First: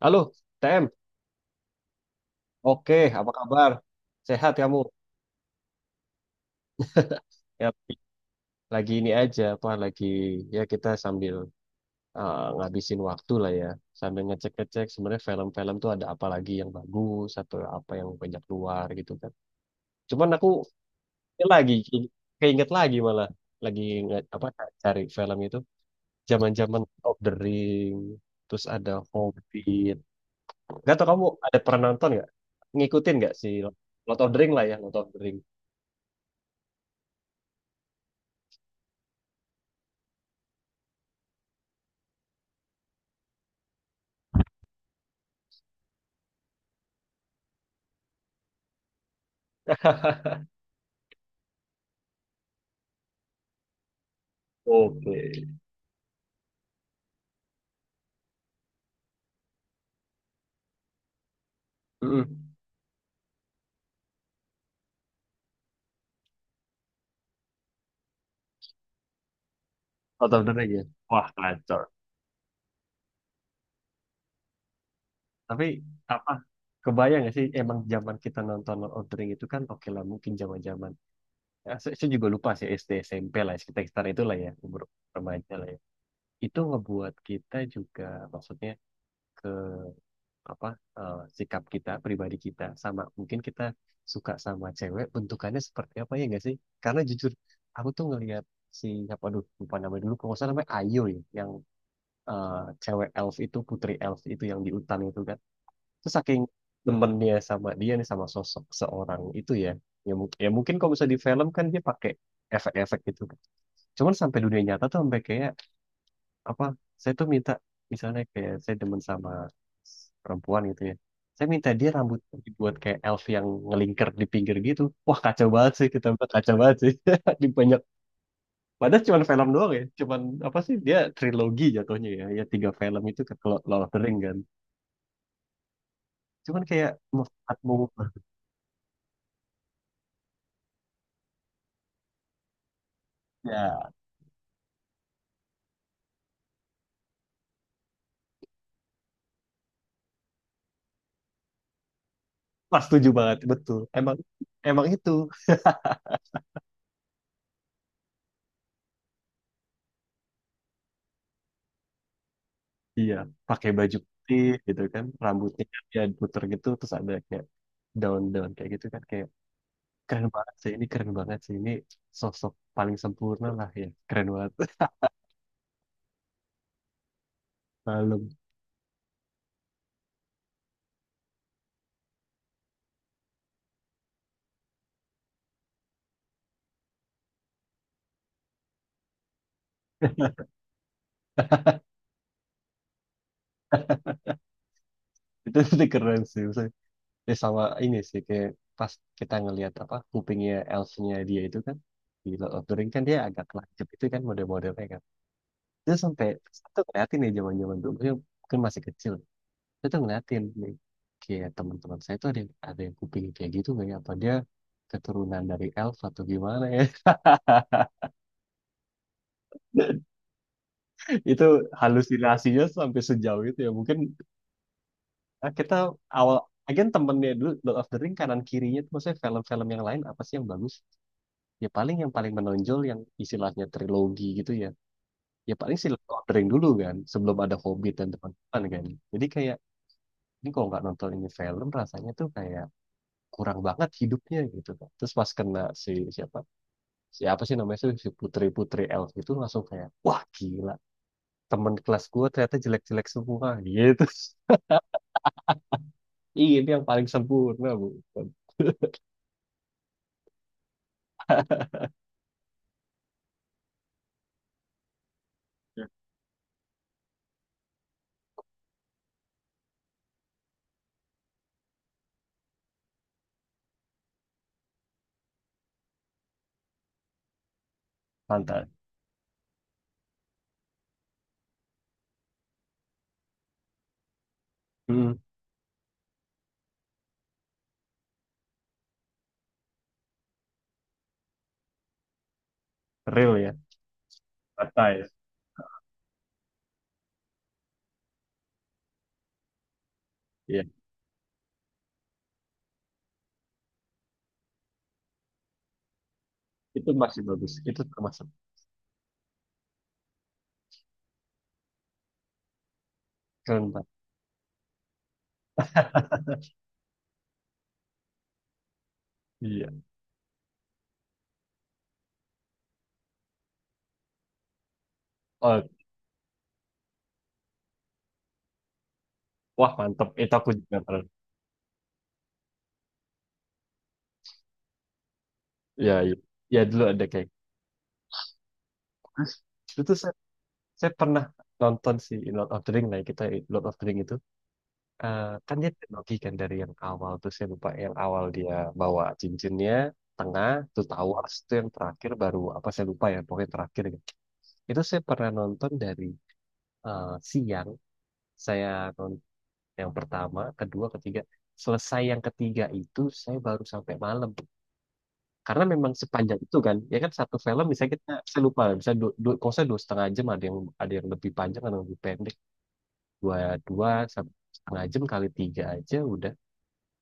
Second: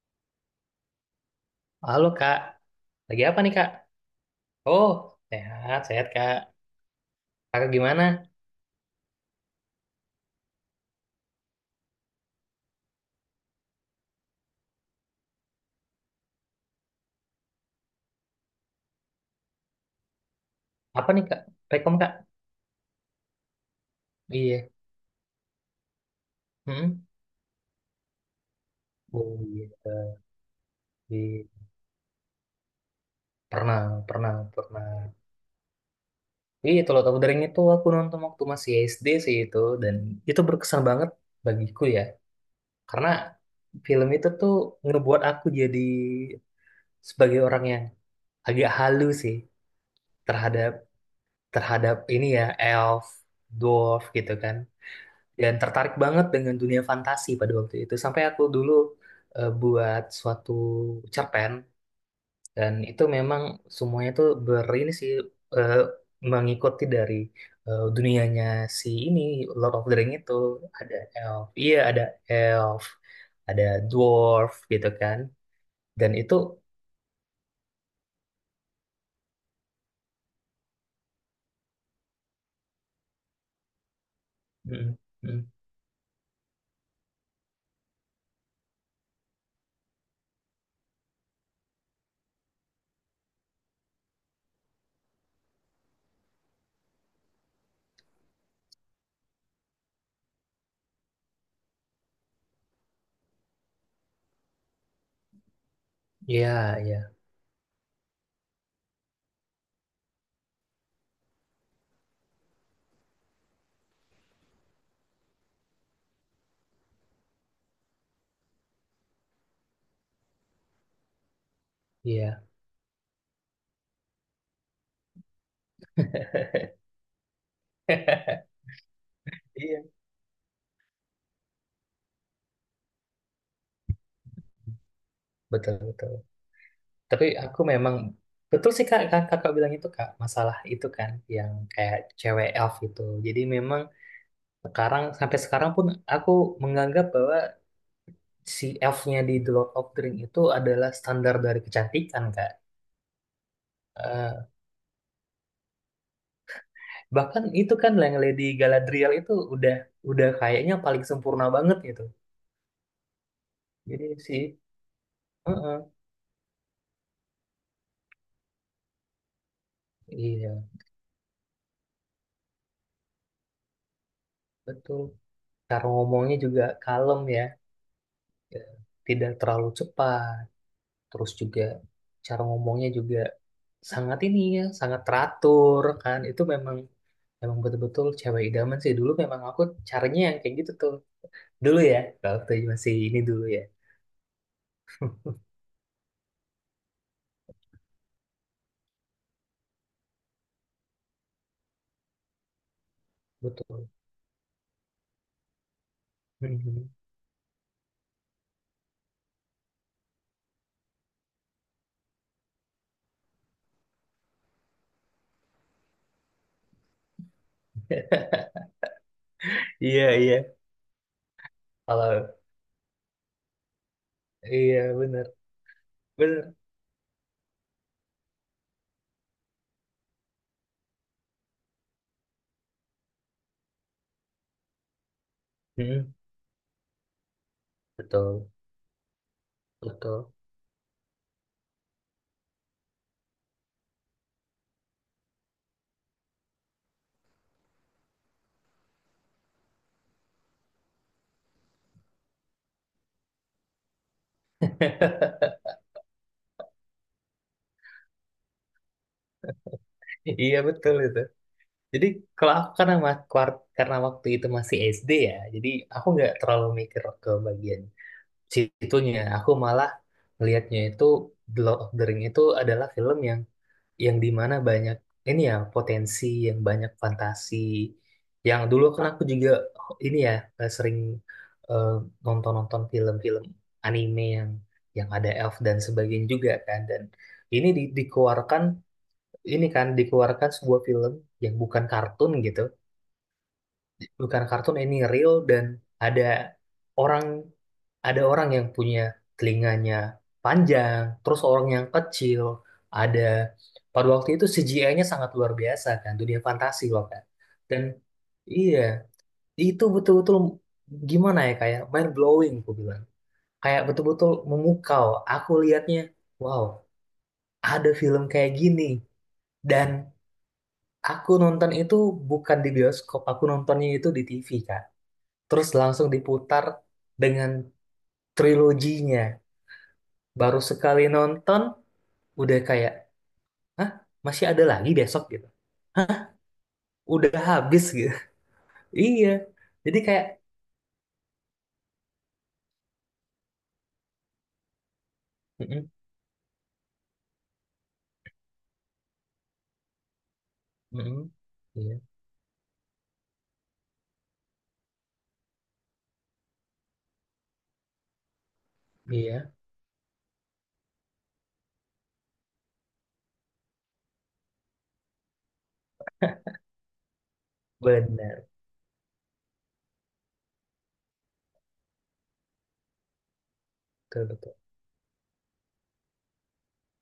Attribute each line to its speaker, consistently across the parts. Speaker 1: Halo, TM.
Speaker 2: Halo kak,
Speaker 1: Oke,
Speaker 2: lagi
Speaker 1: apa
Speaker 2: apa nih kak?
Speaker 1: kabar? Sehat kamu?
Speaker 2: Oh, sehat, sehat kak.
Speaker 1: Ya,
Speaker 2: Kakak gimana?
Speaker 1: lagi ini aja, apa lagi ya kita sambil ngabisin waktu lah ya, sambil ngecek-ngecek sebenarnya film-film tuh ada apa lagi yang bagus atau apa yang banyak keluar gitu kan. Cuman aku
Speaker 2: Apa nih kak?
Speaker 1: ini lagi
Speaker 2: Rekom kak?
Speaker 1: keinget lagi malah lagi apa
Speaker 2: Iya.
Speaker 1: cari film itu zaman-zaman
Speaker 2: Mm.
Speaker 1: Lord of the Ring, terus ada
Speaker 2: Oh
Speaker 1: Hobbit.
Speaker 2: iya.
Speaker 1: Gak tau kamu
Speaker 2: Iya.
Speaker 1: ada pernah nonton nggak? Ngikutin nggak sih
Speaker 2: Pernah,
Speaker 1: Lord of
Speaker 2: pernah,
Speaker 1: the Ring lah ya,
Speaker 2: pernah.
Speaker 1: Lord of the Ring.
Speaker 2: Iya, Tulau Tahu Daring itu aku nonton waktu masih SD sih itu. Dan itu berkesan banget bagiku ya. Karena film itu tuh ngebuat aku jadi sebagai orang yang agak halu sih terhadap terhadap ini ya, elf, dwarf gitu kan. Dan
Speaker 1: Oke.
Speaker 2: tertarik banget dengan dunia fantasi pada waktu itu sampai aku dulu buat suatu cerpen,
Speaker 1: Mm-mm.
Speaker 2: dan itu memang semuanya tuh ber ini sih, eh, mengikuti dari dunianya si ini Lord of the Ring
Speaker 1: Out
Speaker 2: itu,
Speaker 1: of the Ring ya.
Speaker 2: ada
Speaker 1: Wah,
Speaker 2: elf, iya
Speaker 1: kacau.
Speaker 2: ada elf, ada dwarf gitu kan.
Speaker 1: Tapi
Speaker 2: Dan
Speaker 1: apa?
Speaker 2: itu
Speaker 1: Kebayang gak sih emang zaman kita nonton Lord of the Ring itu kan oke lah mungkin zaman-zaman. Ya, saya juga lupa sih SD SMP lah sekitar sekitar itulah ya umur
Speaker 2: mm, mm,
Speaker 1: remaja lah ya. Itu ngebuat kita juga maksudnya ke apa sikap kita pribadi kita sama mungkin kita suka sama cewek bentukannya seperti apa ya gak sih? Karena jujur aku tuh ngelihat si apa aduh lupa namanya dulu kalau nggak salah namanya Ayo ya yang eh, cewek elf itu putri elf itu yang di hutan itu kan terus saking
Speaker 2: iya, iya,
Speaker 1: temennya sama dia nih sama sosok seorang itu ya ya mungkin kalau bisa di film kan dia pakai efek-efek gitu kan cuman sampai dunia nyata tuh sampai kayak apa saya tuh minta misalnya kayak saya demen sama perempuan gitu ya saya minta dia rambut
Speaker 2: iya.
Speaker 1: dibuat kayak elf yang ngelingkar di pinggir gitu wah kacau banget sih kita buat kacau banget sih di banyak. Padahal cuman film doang ya.
Speaker 2: Iya,
Speaker 1: Cuman apa sih dia trilogi jatuhnya ya. Ya tiga film itu kan kalau Lord of the Ring kan.
Speaker 2: betul betul.
Speaker 1: Cuman kayak
Speaker 2: Tapi
Speaker 1: mufat
Speaker 2: aku memang
Speaker 1: mufat
Speaker 2: betul sih kak, kakak bilang itu kak, masalah itu kan yang kayak cewek elf itu. Jadi memang
Speaker 1: ya.
Speaker 2: sekarang sampai sekarang pun aku menganggap bahwa si elfnya di The Lord of the Ring itu adalah standar dari kecantikan kak.
Speaker 1: Pas setuju banget betul. Emang
Speaker 2: Eh,
Speaker 1: emang itu.
Speaker 2: Bahkan itu kan yang Lady Galadriel itu udah kayaknya paling sempurna banget gitu.
Speaker 1: Iya, pakai baju
Speaker 2: Jadi sih,
Speaker 1: putih gitu kan, rambutnya
Speaker 2: heeh,
Speaker 1: dia puter gitu terus ada kayak daun daun kayak gitu kan kayak keren banget
Speaker 2: iya
Speaker 1: sih ini keren banget sih ini sosok paling sempurna lah ya. Keren banget.
Speaker 2: betul. Cara ngomongnya juga kalem ya,
Speaker 1: Malam.
Speaker 2: tidak terlalu cepat. Terus juga cara ngomongnya juga sangat ini ya, sangat teratur kan. Itu memang memang betul-betul cewek idaman sih. Dulu memang aku caranya yang kayak gitu tuh. Dulu ya, waktu masih ini dulu ya.
Speaker 1: Itu keren sih. Ya sama ini sih kayak pas kita ngelihat apa kupingnya elfnya dia itu kan di Lord of the Ring kan dia agak lancip
Speaker 2: Betul.
Speaker 1: itu kan model-modelnya kan. Terus sampai saya tuh
Speaker 2: Mhm.
Speaker 1: ngeliatin nih zaman-zaman dulu ya, mungkin masih kecil. Saya tuh ngeliatin nih kayak teman-teman saya tuh ada yang kuping kayak gitu nggak ya? Apa dia keturunan dari elf atau gimana ya?
Speaker 2: Iya, iya.
Speaker 1: Itu
Speaker 2: Kalau
Speaker 1: halusinasinya sampai sejauh itu ya. Mungkin
Speaker 2: iya bener,
Speaker 1: kita awal
Speaker 2: bener.
Speaker 1: Again temennya dulu Lord of the Ring kanan kirinya tuh maksudnya film-film yang lain apa sih yang bagus? Ya paling yang paling menonjol yang istilahnya trilogi gitu ya ya paling silent
Speaker 2: Mhm.
Speaker 1: ordering dulu kan sebelum ada Hobbit dan
Speaker 2: Betul,
Speaker 1: teman-teman kan jadi kayak
Speaker 2: betul.
Speaker 1: ini kalau nggak nonton ini film rasanya tuh kayak kurang banget hidupnya gitu kan terus pas kena si siapa siapa sih namanya sih si putri-putri elf itu langsung kayak wah gila temen kelas gua ternyata jelek-jelek semua gitu. Ih, ini yang paling sempurna bu
Speaker 2: Iya betul itu. Jadi kalau aku, karena karena waktu itu masih SD ya, jadi aku nggak terlalu mikir ke bagian situnya. Aku malah melihatnya itu, The Lord of the Ring itu adalah film yang dimana banyak ini ya, potensi yang banyak fantasi, yang
Speaker 1: Pantai.
Speaker 2: dulu kan aku juga ini ya, sering eh, nonton-nonton film-film anime yang
Speaker 1: Hmm,
Speaker 2: ada elf dan sebagainya juga kan. Dan ini dikeluarkan, ini kan dikeluarkan sebuah film yang bukan kartun gitu,
Speaker 1: real ya.
Speaker 2: bukan kartun, ini
Speaker 1: Pantai.
Speaker 2: real, dan ada orang, ada orang yang punya telinganya
Speaker 1: Iya,
Speaker 2: panjang, terus orang yang kecil, ada pada waktu itu CGI-nya sangat luar biasa kan, dunia fantasi
Speaker 1: itu
Speaker 2: loh
Speaker 1: masih
Speaker 2: kan.
Speaker 1: bagus. Itu
Speaker 2: Dan
Speaker 1: termasuk
Speaker 2: iya, itu betul-betul gimana ya, kayak mind blowing aku bilang.
Speaker 1: keren
Speaker 2: Kayak
Speaker 1: banget.
Speaker 2: betul-betul memukau. Aku lihatnya, wow, ada film kayak gini.
Speaker 1: Iya.
Speaker 2: Dan aku nonton itu bukan di bioskop, aku nontonnya itu di TV kak.
Speaker 1: Oh,
Speaker 2: Terus langsung diputar dengan triloginya.
Speaker 1: wah mantep. Itu aku
Speaker 2: Baru
Speaker 1: juga
Speaker 2: sekali
Speaker 1: pernah.
Speaker 2: nonton udah kayak, hah? Masih ada lagi besok gitu.
Speaker 1: Ya, ya,
Speaker 2: Hah?
Speaker 1: ya, dulu ada kayak.
Speaker 2: Udah habis gitu. Iya,
Speaker 1: Itu tuh
Speaker 2: jadi kayak
Speaker 1: saya pernah nonton si Lord of the Ring lah kita Lord of the Ring itu kan dia
Speaker 2: mm-mm,
Speaker 1: trilogi kan dari yang awal tuh saya lupa yang awal dia bawa cincinnya tengah tuh
Speaker 2: mm-mm,
Speaker 1: Towers itu yang
Speaker 2: iya
Speaker 1: terakhir baru apa saya lupa ya pokoknya terakhir gitu. Itu saya pernah nonton dari siang saya nonton
Speaker 2: iya,
Speaker 1: yang pertama kedua ketiga selesai yang ketiga itu saya baru sampai malam karena memang sepanjang itu kan ya kan satu film bisa kita saya
Speaker 2: benar,
Speaker 1: lupa bisa dua kalau saya 2,5 jam ada yang lebih panjang ada yang lebih pendek dua dua
Speaker 2: betul betul.
Speaker 1: setengah jam kali tiga aja udah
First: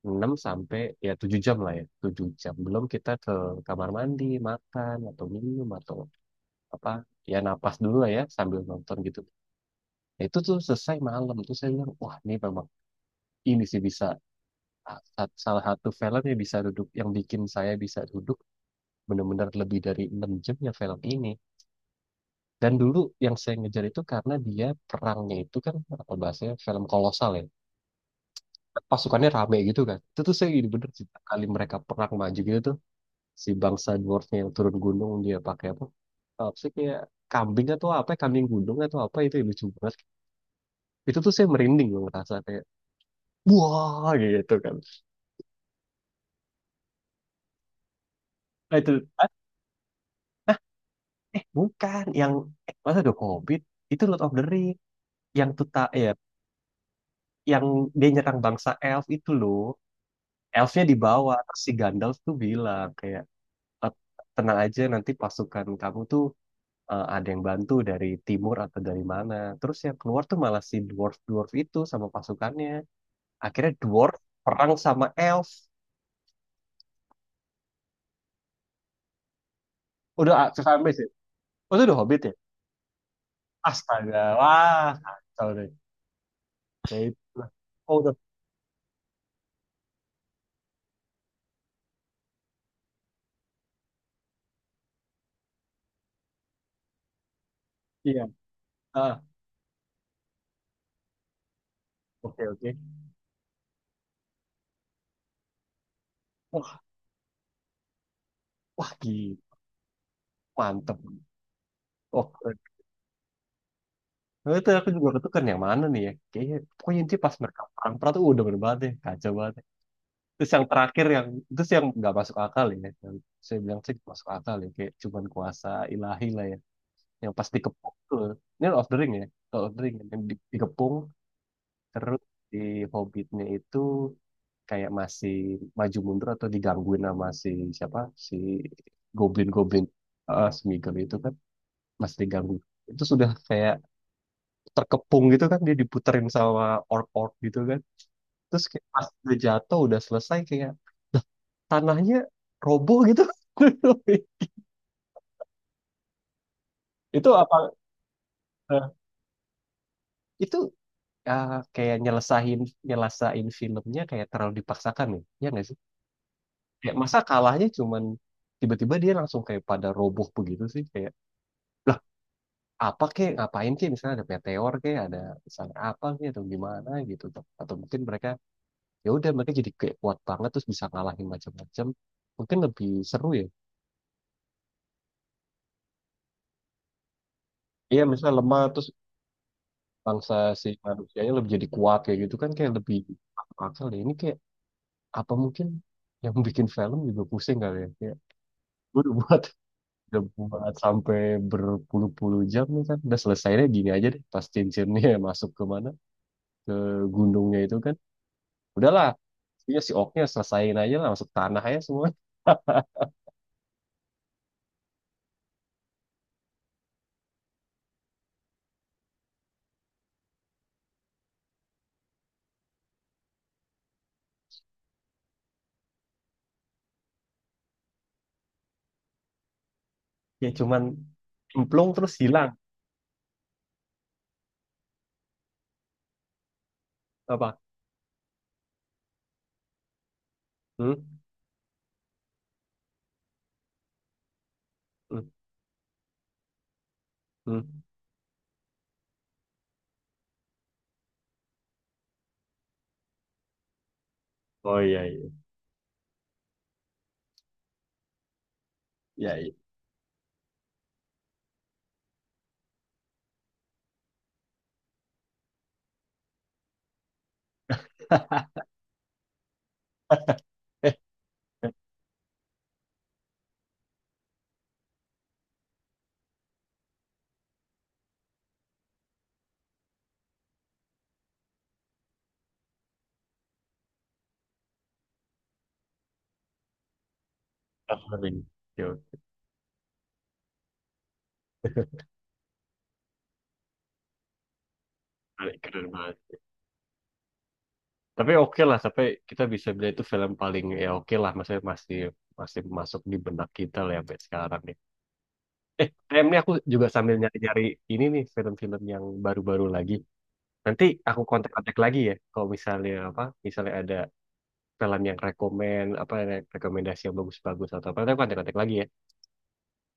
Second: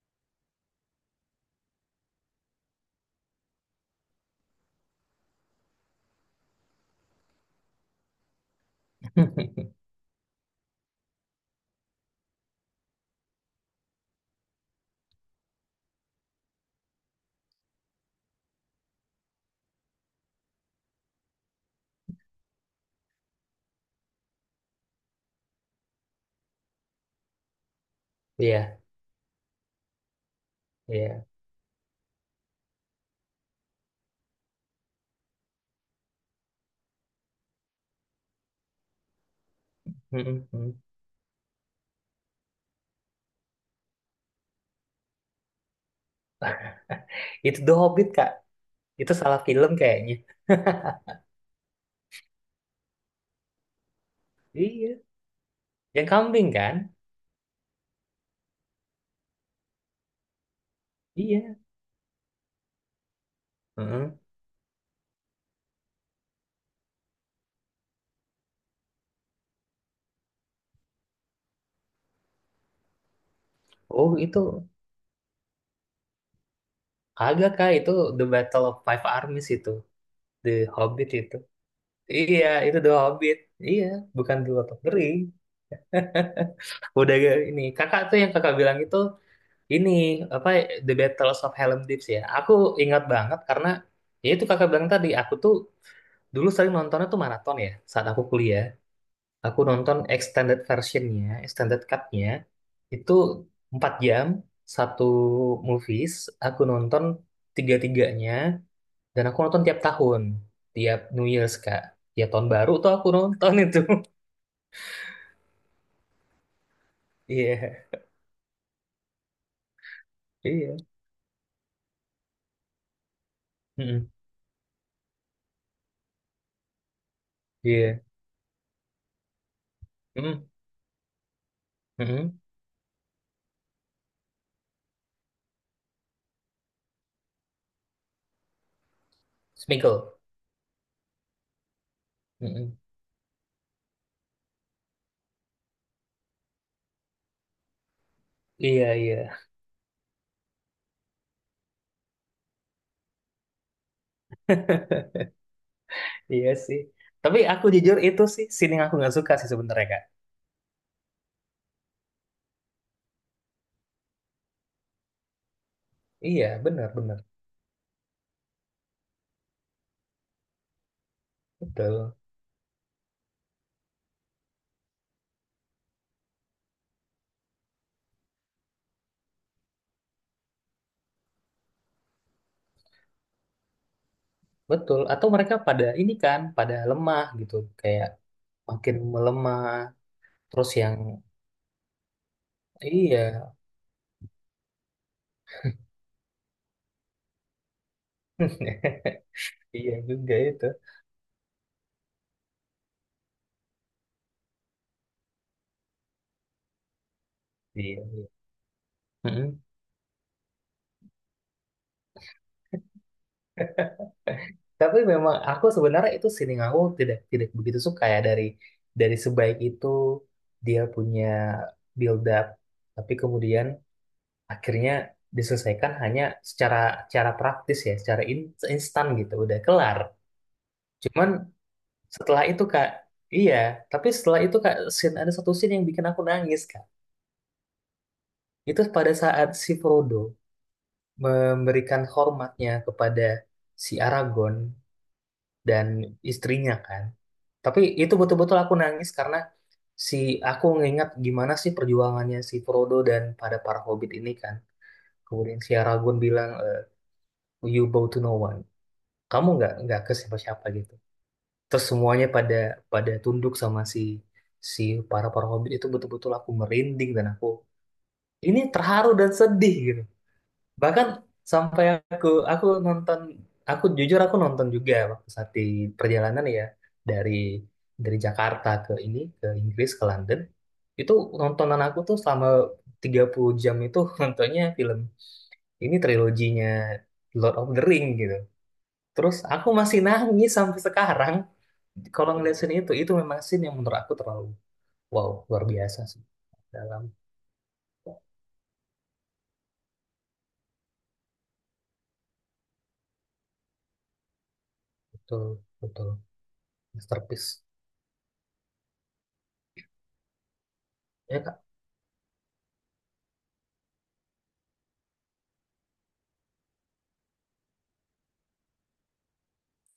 Speaker 1: enam sampai ya 7 jam lah ya 7 jam belum kita ke kamar mandi makan atau minum atau apa ya napas dulu lah ya sambil nonton gitu.
Speaker 2: Hmm,
Speaker 1: Nah, itu tuh selesai malam tuh saya bilang wah ini memang ini sih bisa salah satu film yang bisa duduk yang bikin saya bisa duduk benar-benar lebih dari 6 jam ya film ini. Dan dulu yang saya ngejar itu karena dia perangnya itu kan apa bahasanya film kolosal ya.
Speaker 2: iya
Speaker 1: Pasukannya rame gitu kan. Itu tuh saya gini bener sih
Speaker 2: iya.
Speaker 1: kali mereka perang maju gitu tuh si bangsa dwarfnya yang turun gunung dia pakai apa? Apa sih kayak kambing atau apa kambing gunung atau apa itu yang lucu banget.
Speaker 2: Mm-mm, mm.
Speaker 1: Itu tuh saya merinding loh ngerasa kayak wah gitu kan.
Speaker 2: Itu The Hobbit kak,
Speaker 1: Nah, itu
Speaker 2: itu
Speaker 1: ah,
Speaker 2: salah film kayaknya.
Speaker 1: bukan yang masa ada covid itu Lord of the Ring
Speaker 2: Iya,
Speaker 1: yang tuta
Speaker 2: yang
Speaker 1: ya
Speaker 2: kambing kan.
Speaker 1: yang dia nyerang bangsa elf itu loh. Elfnya di bawah
Speaker 2: Iya.
Speaker 1: terus si Gandalf tuh bilang kayak, "Eh,
Speaker 2: Mm.
Speaker 1: tenang aja nanti pasukan kamu tuh ada yang bantu dari timur atau dari mana terus yang keluar tuh malah si dwarf dwarf itu sama pasukannya akhirnya dwarf
Speaker 2: Oh itu,
Speaker 1: perang sama elf
Speaker 2: agak kak itu The Battle of Five Armies itu.
Speaker 1: udah
Speaker 2: The
Speaker 1: sampai sih
Speaker 2: Hobbit itu,
Speaker 1: oh, itu udah hobbit ya
Speaker 2: iya itu The Hobbit, iya,
Speaker 1: astaga
Speaker 2: bukan The Lord of
Speaker 1: wah
Speaker 2: the Ring.
Speaker 1: kacau deh ya itulah
Speaker 2: Ini
Speaker 1: oh
Speaker 2: kakak
Speaker 1: udah
Speaker 2: tuh yang kakak bilang itu, ini apa, The Battles of Harlem Deep ya. Aku ingat banget karena, ya itu kakak bilang tadi, aku tuh dulu sering nontonnya tuh maraton ya saat
Speaker 1: iya
Speaker 2: aku kuliah.
Speaker 1: ah
Speaker 2: Aku nonton extended versionnya, extended cutnya
Speaker 1: oke oke
Speaker 2: itu 4 jam satu movies. Aku
Speaker 1: wah
Speaker 2: nonton tiga-tiganya,
Speaker 1: wah
Speaker 2: dan
Speaker 1: gila
Speaker 2: aku nonton tiap tahun,
Speaker 1: mantep
Speaker 2: tiap New Year's kak. Ya
Speaker 1: oh
Speaker 2: tahun
Speaker 1: keren.
Speaker 2: baru tuh aku nonton itu.
Speaker 1: Itu aku juga ketukar yang mana nih ya kayaknya pokoknya intinya pas mereka
Speaker 2: Iya,
Speaker 1: perang perang tuh udah bener banget deh kacau banget terus yang
Speaker 2: iya,
Speaker 1: terakhir yang terus yang nggak masuk akal ya yang saya bilang sih nggak
Speaker 2: mm-mm,
Speaker 1: masuk akal ya kayak cuman kuasa ilahi lah ya yang pas dikepung
Speaker 2: iya,
Speaker 1: tuh ini Lord of the Ring ya Lord of the Ring yang
Speaker 2: mm-mm,
Speaker 1: dikepung terus
Speaker 2: mm-mm.
Speaker 1: di Hobbitnya itu kayak masih maju mundur atau digangguin sama si siapa si goblin-goblin
Speaker 2: Sminkle.
Speaker 1: Smeagol itu kan masih diganggu
Speaker 2: Mm-mm.
Speaker 1: itu sudah kayak terkepung gitu kan dia diputerin sama orc-orc gitu kan terus kayak
Speaker 2: Iya,
Speaker 1: pas udah
Speaker 2: iya.
Speaker 1: jatuh udah selesai kayak tanahnya roboh gitu.
Speaker 2: Iya sih.
Speaker 1: Itu
Speaker 2: Tapi
Speaker 1: apa?
Speaker 2: aku jujur itu sih scene yang
Speaker 1: eh,
Speaker 2: aku nggak suka sih sebenarnya, Kak.
Speaker 1: itu kayak nyelesain nyelesain filmnya kayak terlalu dipaksakan nih, ya nggak sih?
Speaker 2: Iya, benar,
Speaker 1: Kayak masa
Speaker 2: benar.
Speaker 1: kalahnya cuman tiba-tiba dia langsung kayak pada roboh begitu sih kayak lah
Speaker 2: Betul.
Speaker 1: apa kek ngapain kek misalnya ada meteor kek ada misalnya apa kek atau gimana gitu atau mungkin mereka ya udah mereka jadi kayak kuat banget terus bisa ngalahin macam-macam mungkin lebih seru ya
Speaker 2: Betul. Atau mereka pada ini kan, pada lemah gitu.
Speaker 1: iya
Speaker 2: Kayak
Speaker 1: misalnya lemah terus
Speaker 2: makin melemah.
Speaker 1: bangsa si
Speaker 2: Terus yang,
Speaker 1: manusianya lebih jadi kuat kayak gitu kan kayak lebih
Speaker 2: iya.
Speaker 1: masuk akal ya. Ini kayak apa mungkin yang bikin film juga pusing kali ya. Kayak gue
Speaker 2: Iya
Speaker 1: udah
Speaker 2: juga itu.
Speaker 1: buat sampai berpuluh-puluh jam nih kan. Udah selesainya gini aja deh. Pas cincinnya masuk ke mana? Ke gunungnya itu kan.
Speaker 2: Iya, iya.
Speaker 1: Udahlah.
Speaker 2: Mm-mm.
Speaker 1: Iya si oknya selesaiin aja lah masuk tanah aja semua.
Speaker 2: Tapi memang aku sebenarnya itu scene yang aku tidak tidak begitu suka ya, dari sebaik itu dia punya build up, tapi kemudian akhirnya diselesaikan hanya secara secara praktis ya, secara instan gitu, udah kelar.
Speaker 1: Ya cuman
Speaker 2: Cuman
Speaker 1: cemplung terus
Speaker 2: setelah
Speaker 1: hilang
Speaker 2: itu Kak, iya, tapi setelah itu Kak, scene, ada satu scene yang bikin aku nangis Kak.
Speaker 1: apa?
Speaker 2: Itu pada saat si Frodo
Speaker 1: Hmm?
Speaker 2: memberikan hormatnya kepada si Aragorn
Speaker 1: Hmm?
Speaker 2: dan istrinya kan.
Speaker 1: Hmm?
Speaker 2: Tapi itu betul-betul aku nangis karena si, aku ngingat gimana sih perjuangannya si Frodo dan pada para hobbit ini kan.
Speaker 1: Oh iya iya.
Speaker 2: Kemudian si Aragorn bilang, eh, you bow to no one.
Speaker 1: Iya
Speaker 2: Kamu
Speaker 1: iya.
Speaker 2: nggak ke siapa-siapa gitu, terus semuanya pada pada tunduk sama si si para para hobbit itu, betul-betul aku merinding dan aku ini terharu dan sedih gitu.
Speaker 1: Eh,
Speaker 2: Bahkan sampai aku nonton, aku jujur aku nonton juga waktu saat di perjalanan ya, dari dari Jakarta ke ini ke Inggris, ke London, itu nontonan aku tuh selama 30 jam itu nontonnya film ini, triloginya Lord of the Ring gitu.
Speaker 1: keren. Yo,
Speaker 2: Terus aku masih nangis sampai sekarang kalau ngeliat scene itu memang scene yang menurut aku terlalu wow, luar
Speaker 1: keren
Speaker 2: biasa
Speaker 1: banget.
Speaker 2: sih. Dalam,
Speaker 1: Tapi oke lah sampai kita bisa bilang itu film paling ya oke lah maksudnya masih masih masuk di benak kita lah ya sampai sekarang nih
Speaker 2: betul
Speaker 1: eh
Speaker 2: betul
Speaker 1: ayam nih aku juga sambil
Speaker 2: masterpiece.
Speaker 1: nyari-nyari ini nih film-film yang baru-baru lagi nanti aku
Speaker 2: Ya Kak.
Speaker 1: kontak-kontak lagi ya kalau misalnya apa misalnya ada film yang rekomen apa rekomendasi yang bagus-bagus atau apa nanti aku kontak-kontak lagi ya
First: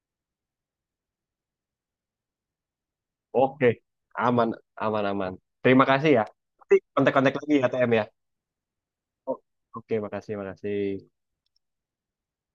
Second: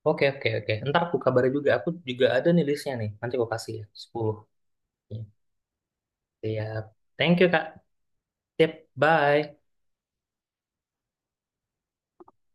Speaker 2: Oke oke oke. Ntar aku kabari juga. Aku juga ada nih listnya nih. Nanti aku
Speaker 1: oke
Speaker 2: kasih ya 10.
Speaker 1: aman aman
Speaker 2: Ya.
Speaker 1: aman terima kasih ya nanti
Speaker 2: Siap.
Speaker 1: kontak-kontak
Speaker 2: Thank you
Speaker 1: lagi ya
Speaker 2: Kak.
Speaker 1: TM ya
Speaker 2: Tip.
Speaker 1: O-
Speaker 2: Bye.
Speaker 1: oke makasih makasih.